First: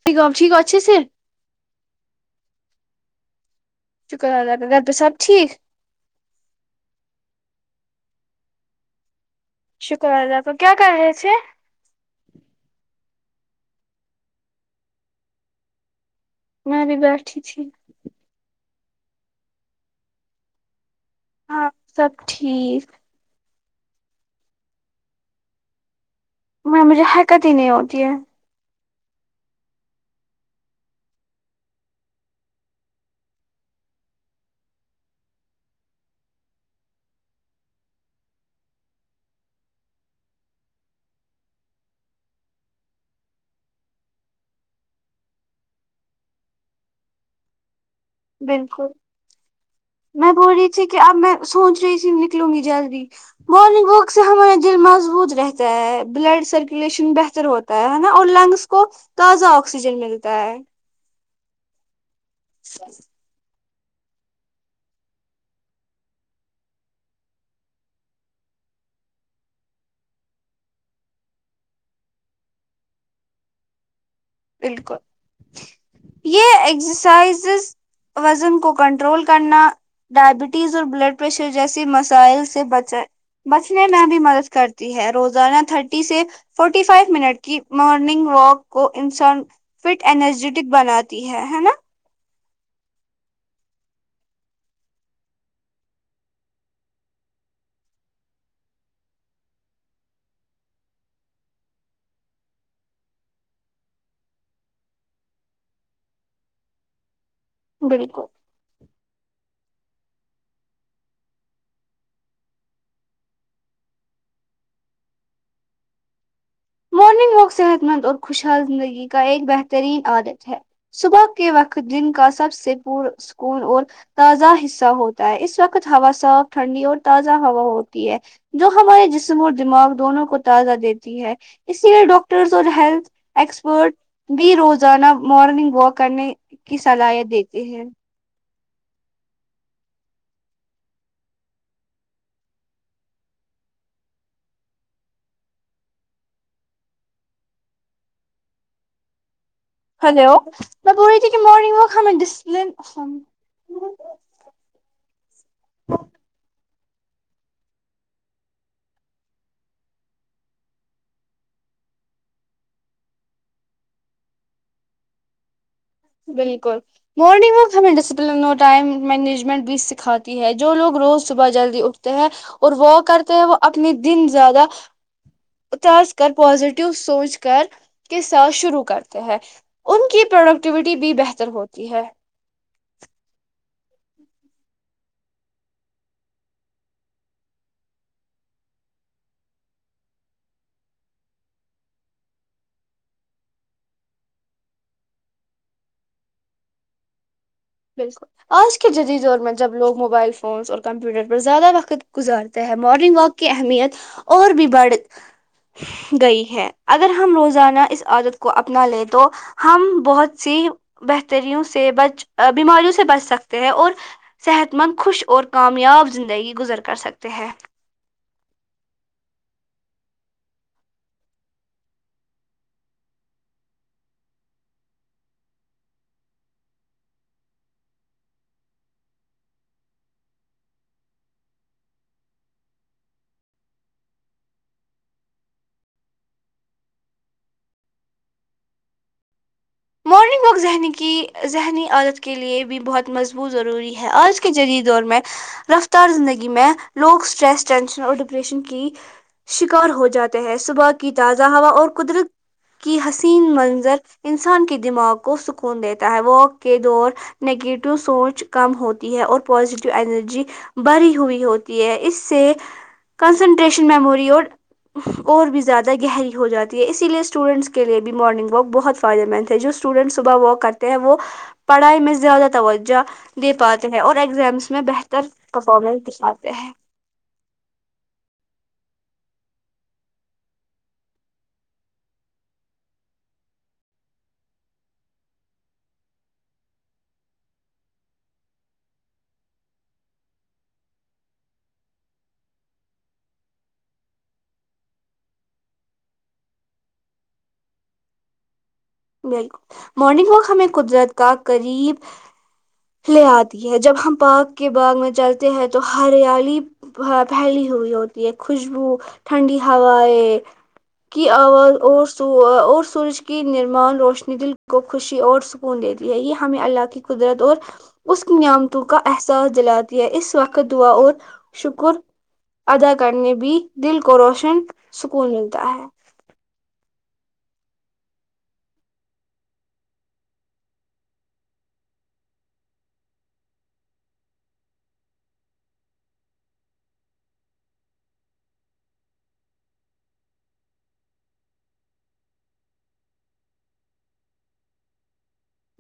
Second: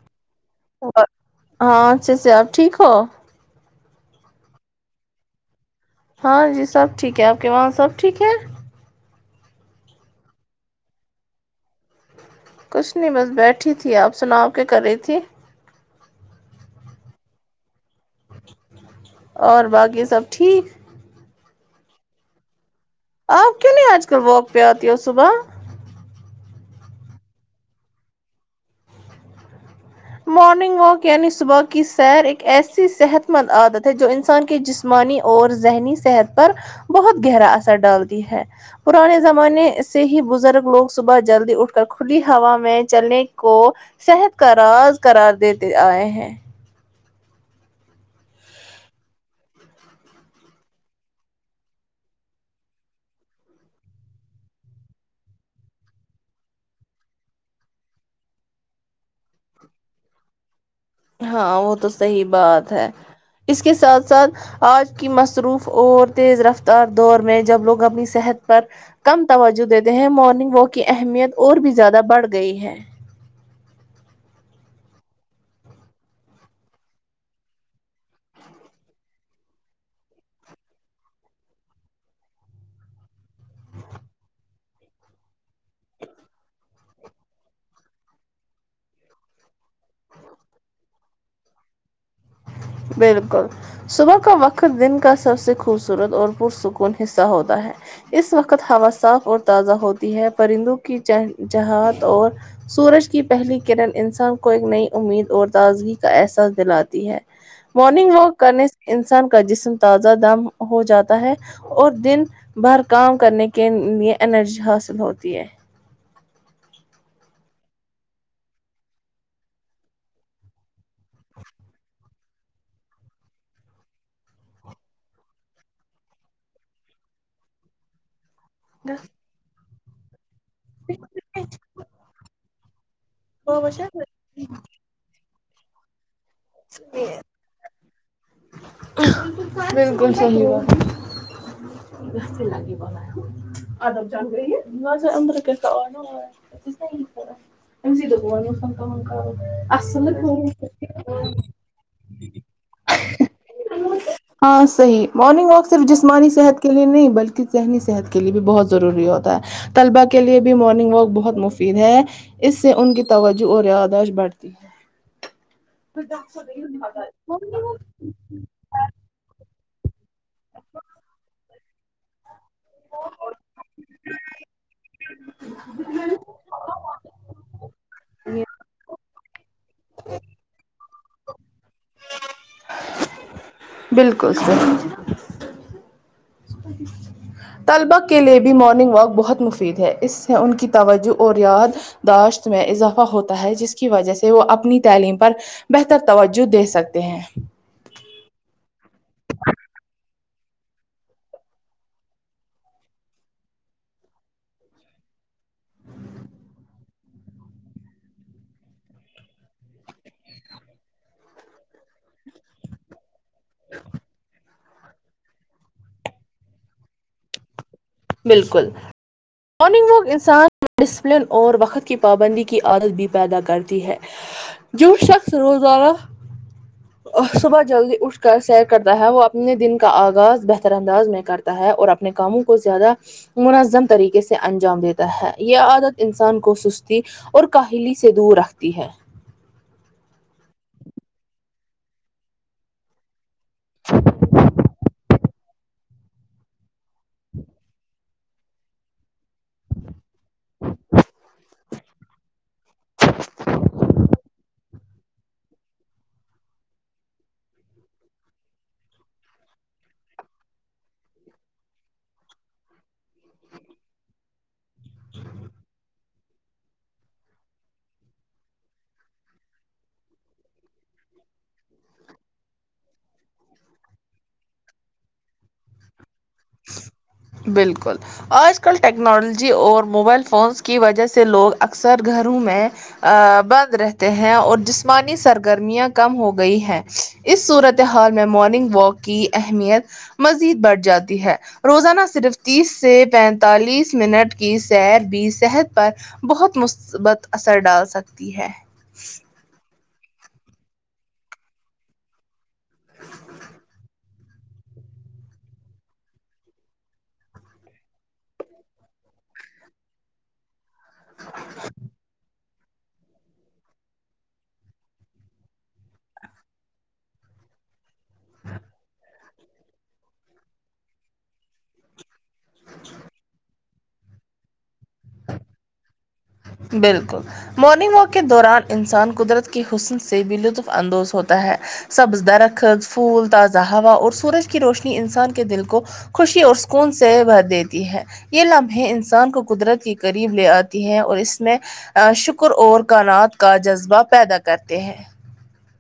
[unintelligible] ہاں اچھا سے اپ ٹھیک ہو شکر ارا ارا تو سب ٹھیک ہاں جی سب ٹھیک ہے اپ کے وہاں سب ٹھیک ہے شکر ادا کیا کر رہے تھے کچھ نہیں بس بیٹھی تھی اپ سنا کیا کر رہی تھی میں بھی بیٹھی تھی اور باقی سب ٹھیک ہاں سب ٹھیک آپ کیو نہیس اج کل واکق پع اتی ہو صبح میں مجھے حرکت ہی نہیں ہوتی ہے مورننگ واک یعنی صبح کی سیر ایک ایسی صحت مند عادت ہے جو انسان کے جس مانی اور ذہنی صحت پر بہت گہرا اثر ڈالتی ہے پرانے زمانے سے ہی بزرگ لوگ صبح جلدی اٹھ کر کھلی ہوا میں چلنے کو صحت کا راز کارار دیتے ائے ہے بالکل میں بول رہی تھی کہ اب میں سوچ رہی تھی نکلوں گی جلدی مارننگ واک سے ہمارا دل مضبوط رہتا ہے بلڈ سرکولیشن بہتر ہوتا ہے نا اور لنگس کو تازہ آکسیجن ملتا ہے ہاں وہ تو صحیح بات ہے اس کے ساتھ ساتھ آج کی مصروف اور تیز رفتار دور میں جب لوگ اپنی صحت پر کم توجہ دیتے ہیں مارننگ واک کی اہمیت اور بھی زیادہ بڑھ گئی ہے بالکل یہ اگزرسائزز وزن کو کنٹرول کرنا ڈائبٹیز اور بلڈ پریشر جیسے مسائل سے بچیں بچنے میں بھی مدد کرتی ہے روزانہ تھرٹی سے فورٹی فائیو منٹ کی مارننگ واک کو انسان فٹ انرجیٹک بناتی ہے ہے نا بالکل صبح کا وقت دن کا سب سے خوبصورت اور پرسکون حصہ ہوتا ہے اس وقت ہوا صاف اور تازہ ہوتی ہے پرندوں کی چہ چہات اور سورج کی پہلی کرن انسان کو ایک نئی امید اور تازگی کا احساس دلاتی ہے مارننگ بالکل واک کرنے سے انسان کا جسم تازہ دم ہو جاتا ہے اور دن بھر کام کرنے کے لیے انرجی حاصل ہوتی ہے مارننگ واک صحت مند اور خوشحال زندگی کا ایک بہترین عادت ہے صبح کے وقت جن کا سب سے پر سکون اور تازہ حصہ ہوتا ہے اس وقت ہوا صاف ٹھنڈی اور تازہ ہوا ہوتی ہے جو ہمارے جسم اور دماغ دونوں کو تازہ دیتی ہے اسی لیے ڈاکٹرس اور ہیلھ بالکل ایکسپرٹ بھی روزانہ مارننگ واک کرنے کی صلاحیت دیتے ہیں بالکل صحیح ہوا [unintelligible] آدب جل رہی ہےدر کیسا [unintelligible] ان سے دب والو وہ سان تمار ہیلو میں بول رہی تھی کے مارننگ واک ہمیں ڈس ہاں صحیح مارننگ واک صرف جسمانی صحت کے لیے نہیں بلکہ ذہنی صحت کے لیے بھی بہت ضروری ہوتا ہے طلبہ کے لیے بھی مارننگ واک بہت مفید ہے اس سے ان کی توجہ اور یاد داشت بڑھتی ہے تو ڈاک سو زدہ ہے مارننگ واک ٹائم مینجمنٹ بھی سکھاتی ہے جو لوگ روز صبح جلدی اٹھتے ہیں اور وہ کرتے ہیں وہ اپنے دن زیادہ اتارج کر پازیٹیو سوچ کر کے ساتھ شروع کرتے ہیں ان کی پروڈکٹیوٹی بھی بہتر ہوتی ہے بالکل صحیح [unintelligible] طلبہ کے لیے بھی مارننگ واک بہت مفید ہے اس سے ان کی توجہ اور یاد داشت میں اضافہ ہوتا ہے جس کی وجہ سے وہ اپنی تعلیم پر بہتر توجہ دے سکتے ہیں بالکل آج کے جدید دور میں جب لوگ موبائل فونس اور کمپیوٹر پر زیادہ وقت گزارتے ہیں مارننگ واک کی اہمیت اور بھی بڑھ گئی ہے اگر ہم روزانہ اس عادت کو اپنا لیں تو ہم بہت سی بہتریوں سے بچ بیماریوں سے بچ سکتے ہیں اور صحت مند خوش اور کامیاب زندگی گزر کر سکتے ہیں بالکل مارننگ واک انسان ڈسپلن اور وقت کی پابندی کی عادت بھی پیدا کرتی ہے جو شاکس روزانہ [inaudible] صبح جلدی اٹھ کر سیر کرتا ہے وہ اپنے دن کا آغاز بہتر انداز میں کرتا تا ہے اور اپنے کاموں کو زیادہ مناظم طریقے سے انجام دیتا ہے یہ عادت انسان کو سستی اور کاہلی سے دور رکھتی ہے مورنگ لوگ ذہنی کی ذہنی عادت کے لیے بھی بہت مضبوط ضروری ہے آج کے جدید دور میں رفتار زندگی میں لوگ سٹریس ٹینشن اور ڈپریشن کی شکار ہو جاتے ہیں صبح کی تازہ ہوا اور قدرت کی حسین منظر انسان کے دماغ کو سکون دیتا ہے واک کے دور نگیٹو سوچ کم ہوتی ہے اور پازیٹیو انرجی بھری ہوئی ہوتی ہے اس سے کنسنٹریشن میموری اور اور بھی زیادہ گہری ہو جاتی ہے اسی لیے اسٹوڈنٹس کے لیے بھی مارننگ ورک بہت زیادہ مین تھے جو اسٹوڈنٹ صبح ورک کرتے تی ہیں وہ پڑھائی میں زیادہ توجہ دے پاتے ہیں اور ایگزامس میں بہتر تر پرفارمنس دکھاتے ہے بالکل آج کل ٹیکنالوجی اور موبائل فونس کی وجہ سے لوگ اکثر گھروں میں ا بند رہتے ہیں اور جسمانی سرگرمیاں کم ہو گئی ہیں اس صورت ے حال مارننگ واک کی اہمیت مزید بڑھ جاتی ہے روزانہ صرف تیس سے پینتالیس منٹ کی سیر بھی صحت پر بہت مثبت اثر ڈال سکتی ہے بالکل مارننگ واک ہمیں قدرت کا قریب لے آتی ہے جب ہم پارک کے باغ میں چلتے ہیں تو ہریالی پھیلی ہوئی ہوتی ہے خوشبو ٹھنڈی ہوائیں کی آواز اور اور سور سورج کی نر مان روشنی دل کو خوشی اور سکون دیتی ہے یہ ہمیں اللہ کی قدرت اور اس نیامتاؤ کا احساس دلاتی ہے اس وقت دعا اور شکر ادا کرنے بھی دل کو روشن سکون ملتا ہے بالکل مارننگ واک کے دوران انسان قدرت کے حسن سے بھی لطف اندوز ہوتا ہے سبز درخت پھول تازہ ہوا اور سورج کی روشنی انسان کے دل کو خوشی اور سکون سے بھر دیتی ہے یہ لمحے انسان کو قدرت کے قریب لے آتی ہے اور اس اس میں شکر اور کائنات کا جذبہ پیدا کرتے ہیں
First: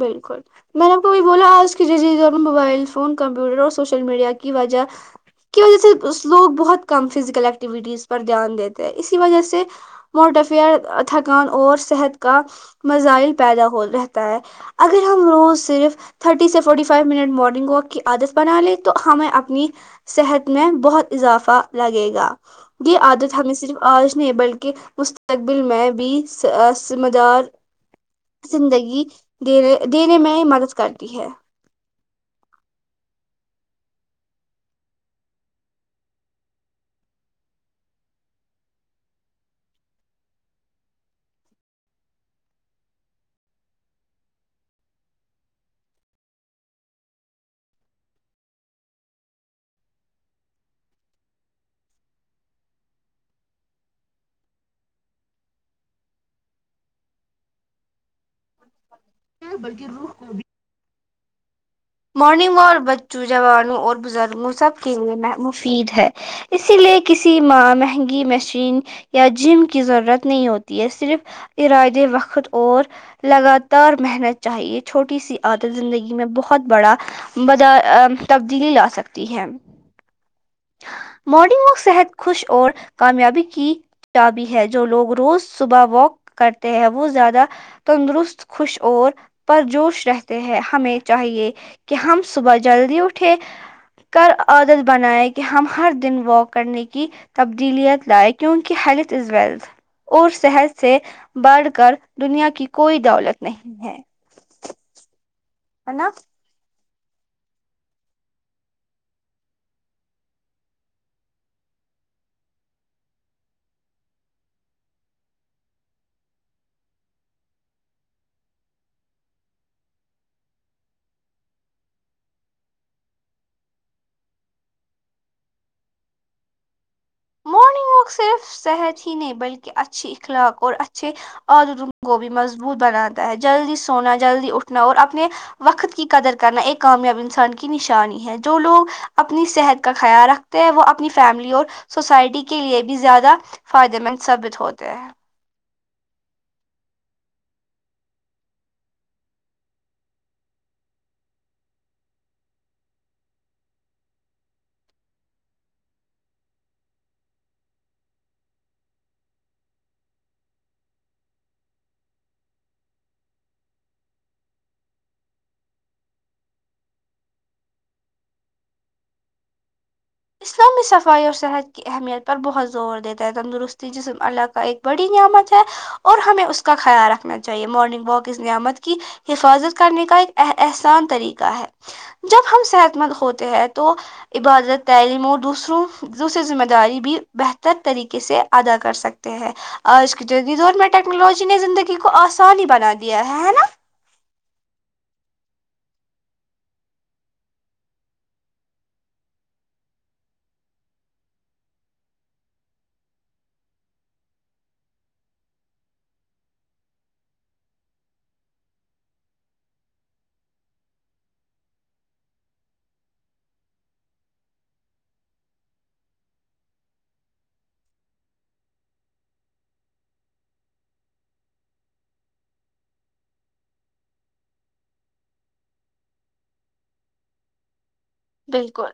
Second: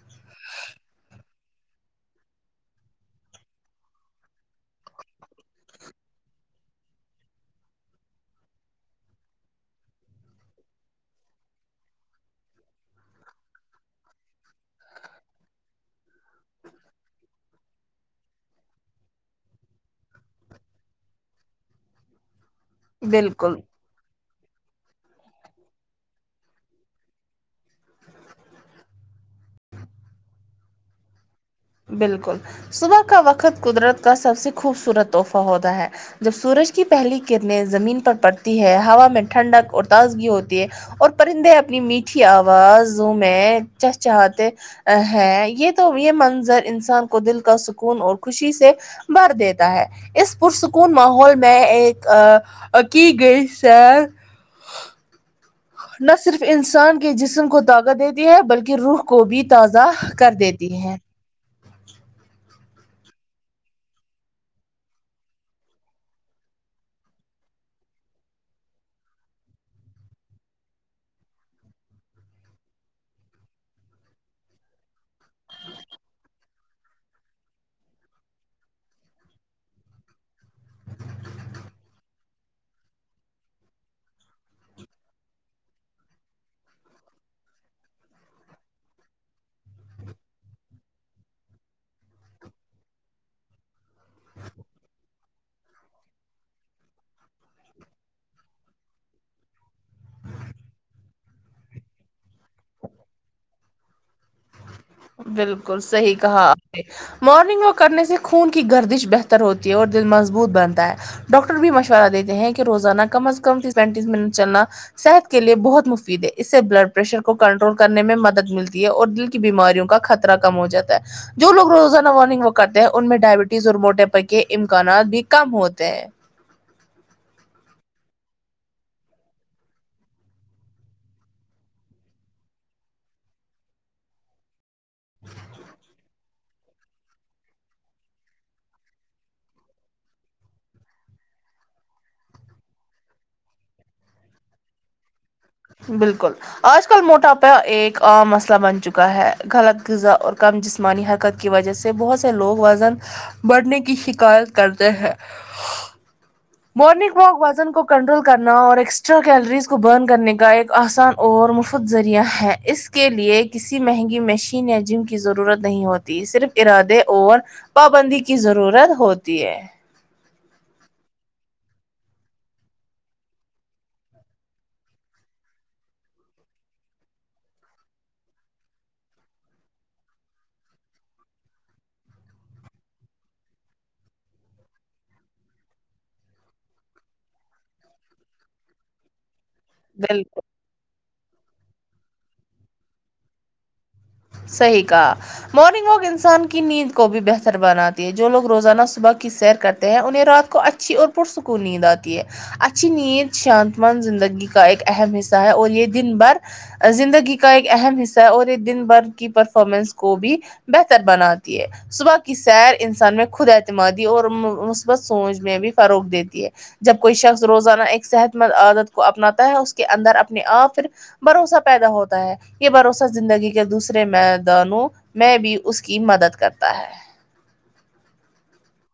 بالکل میں نے آپ کو ابھی بولا آج کی جنریشن موبائل فون کمپیوٹر اور سوشل میڈیا کی وجہ کی وجہ سے لوگ بہت کم فزیکل ایکٹیویٹیز پر دھیان دیتے ہیں اسی وجہ سے موٹافیا تھکان اور صحت کا مزائل پیدا ہو رہتا ہے اگر ہم روز صرف تھرٹی سے forty five minute morning walk کی عادت بنا لے تو ہمیں اپنی صحت میں بہت اضافہ لگے گا یہ عادت ہمیں بالکل صرف آج نہیں بلکہ مستقبل میں بھی سم سمےدار زندگی دینے دینے میں مدد کرتی ہے بالکل صبح کا وقت قدرت کا سب سے خوبصورت تحفہ ہوتا ہے جب سورج کی پہلی کرنیں زمین پر پڑتی ہے ہوا میں ٹھنڈک اور تازگی ہوتی ہے اور پرندے اپنی میٹھی آوازوں میں چہ چہا تے ہے یہ تو یہ منظر انسان کو دل کا سکون اور خوشی سے بھر دیتا ہے اس پرسکون ماحول میں ایک اکی گئی سیر نہ صرف انسان کے جسم کو طاقت دیتی ہے بلکہ روح کو بھی تازہ کر دیتی تی ہے مارننگ و بچوں جوانوں اور بزرگوں سب کے لیے مفید ہے اسی لیے کسی ماں مہنگی مشین یا جم کی ضرورت نہیں ہوتی ہے صرف ارادے وقت اور لگاتار محنت چاہیے چھوٹی سی عادت زندگی میں بہت بڑا بد ا تبدیلی لا سکتی ہے مارننگ واک صحت خوش اور کامیابی کی چابی ہے جو لوگ روز صبح واک کرتے ہیں وہ زیادہ تندرست خوش اور پرجوش رہتے ہیں ہمیں چاہیے کہ ہم صبح جلدی اٹھے کر عادت بناے کہ ہم ہر دن واک کرنے کی تبدیلیت لائے کیونکہ ہیلتھ از ویلتھ اور صحت سے بڑھ کر دنیا کی کوئی دولت نہیں ہے بالکل ہے نا صحیح کہا مارننگ واک کرنے سے خون کی گردش بہتر ہوتی ہے اور دل مضبوط بنتا ہے ڈاکٹر بھی مشورہ دیتے ہیں کہ روزانہ کم از کم تیس پینتیس منٹ چلنا صحت کے لیے بہت مفید ہے اس سے بلڈ پریشر کو کنٹرول کرنے میں مدد ملتی ہے اور دل کی بیماریوں کا خطرہ کم ہو جاتا ہے جو لوگ روزانہ وارننگ و کرتے ہیں ان میں ڈائبٹیز اور موٹے پے کے امکانات بھی کم ہوتے ہیں لوگ صرف صحت ہی نہیں بلکہ اچھی اخلاق اور اچھے عادت ان گو بھی مضبوط بناتا ہے جلدی سونا جلدی اٹھ نا اور اپنے وقت کی قدر کرنا ایک کامیاب انسان کی نشانی ہے جو لوگ اپنی صحت کا خیال رکھتے ہیں وہ اپنی فیملی اور سوسائٹی کے لیے بھی زیادہ فائدے مند ثابت ہوتے ہیں بالکل آج کل موٹاپا ایک عام مسئلہ بن چکا ہے غلط غذا اور کم جسم جسمانی حرکت کی وجہ سے بہت سے لوگ وزن بڑھنے کی شکایت کرتے ہیں مارنگ واک وزن کو کنٹرول کرنا اور ایکسٹرا کیلریز کو برن کرنے ایک آسان اور مفت ذریعہ ہے اس کے لئے کسی مہنگی مشین یا جم کی ضرورت نہیں ہوتی صرف ارادے اور پابندی کی ضرورت ہوتی ہے اسلامی صفائی اور صحت کی اہمیت پر بہت زور دیتا ہے تندرستی جسم اللہ کا ایک بڑی نعمت ہے اور ہمیں اس کا خیال رکھنا چاہیے مارننگ واک کی اس نعمت کی حفاظت کرنے کا ایک اح احسان طریقہ ہے جب ہم صحت مند ہوتے ہیں تو عبادت تعلیم اور دوسروں دوسری ذمہ داری بھی بہتر طریقے سے ادا کر سکتے ہیں آج بالکل کے جس دور میں ٹیکنالوجی نے زندگی کو آسانی بنا دیا ہے ہے نا صحیح کہا مارننگ واک انسان کی نیند کو بھی بہتر بناتی ہے جو لوگ روزانہ صبح کی سیر کرتے ہیں انہیں رات کو اچ چھی اور پرسکون نیند آتی ہے اچھی نینید شانت مند زندگی کا ایک اہم حصہ ہے اور یے دن بھر زندگی کا ایک اہم حصہ ہے اور یے دن بھر کی پرفارمنس کو بھی بہتر بناتی ہے صبح کی سیر انسان میں خود اعتمادی اور مثبت سوچ میں بھی فروغ دیتی ہے جب کوئی شخص روزانہ ایک صحت مند عادت کو اپناتا ہے اس کے اندر اپنے آپ پھر بھروسہ پیدا ہوتا ہے یے بھروسہ زندگی کے دوس رے میدانوں میں بھی اس کی مدد کرتا ہے بالکل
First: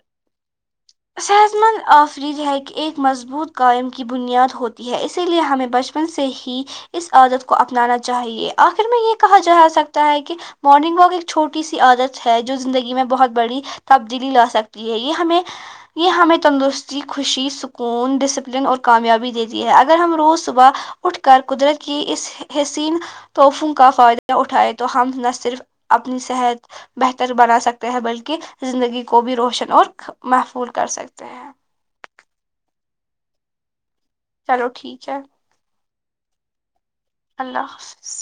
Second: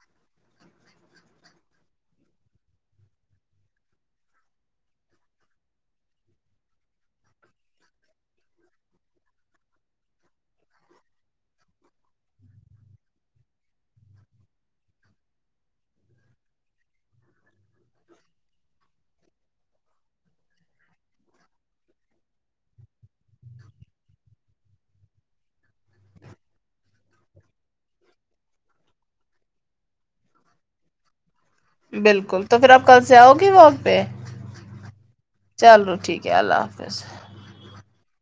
صحت مند آفرید ہے کی ایک مضبوط قائم کی بنیاد ہوتی ہے اسی لیے ہمیں بچ پن سے ہی اس عادت کو اپنانا چاہیے آخر میں یے کہا جا سکتا ہے کی مارننگ واک ایک چھوٹی سی عادت ہے جو زندگی میں بہت بڑی تبدیلی لا سکتی ہے یے ہمیں یے ہمیں تندرستی خوشی سکون ڈسپلن اور کامیابی دیتی ہے اگر ہم روز صبح اٹھ کر قدرت کی اس حسین توفوں کا فائدہ اٹھائے تو ہم نہ صرف اپنی صحت بہتر بنا سکتے ہیں بلکی زندگی کو بھی روشن اور محفول کر سکتے ہیں بالکل تو پھر آپ کل سے آؤ گے ورک پے چلو ٹھیک ہے اللہ حافظ اللہ حافظ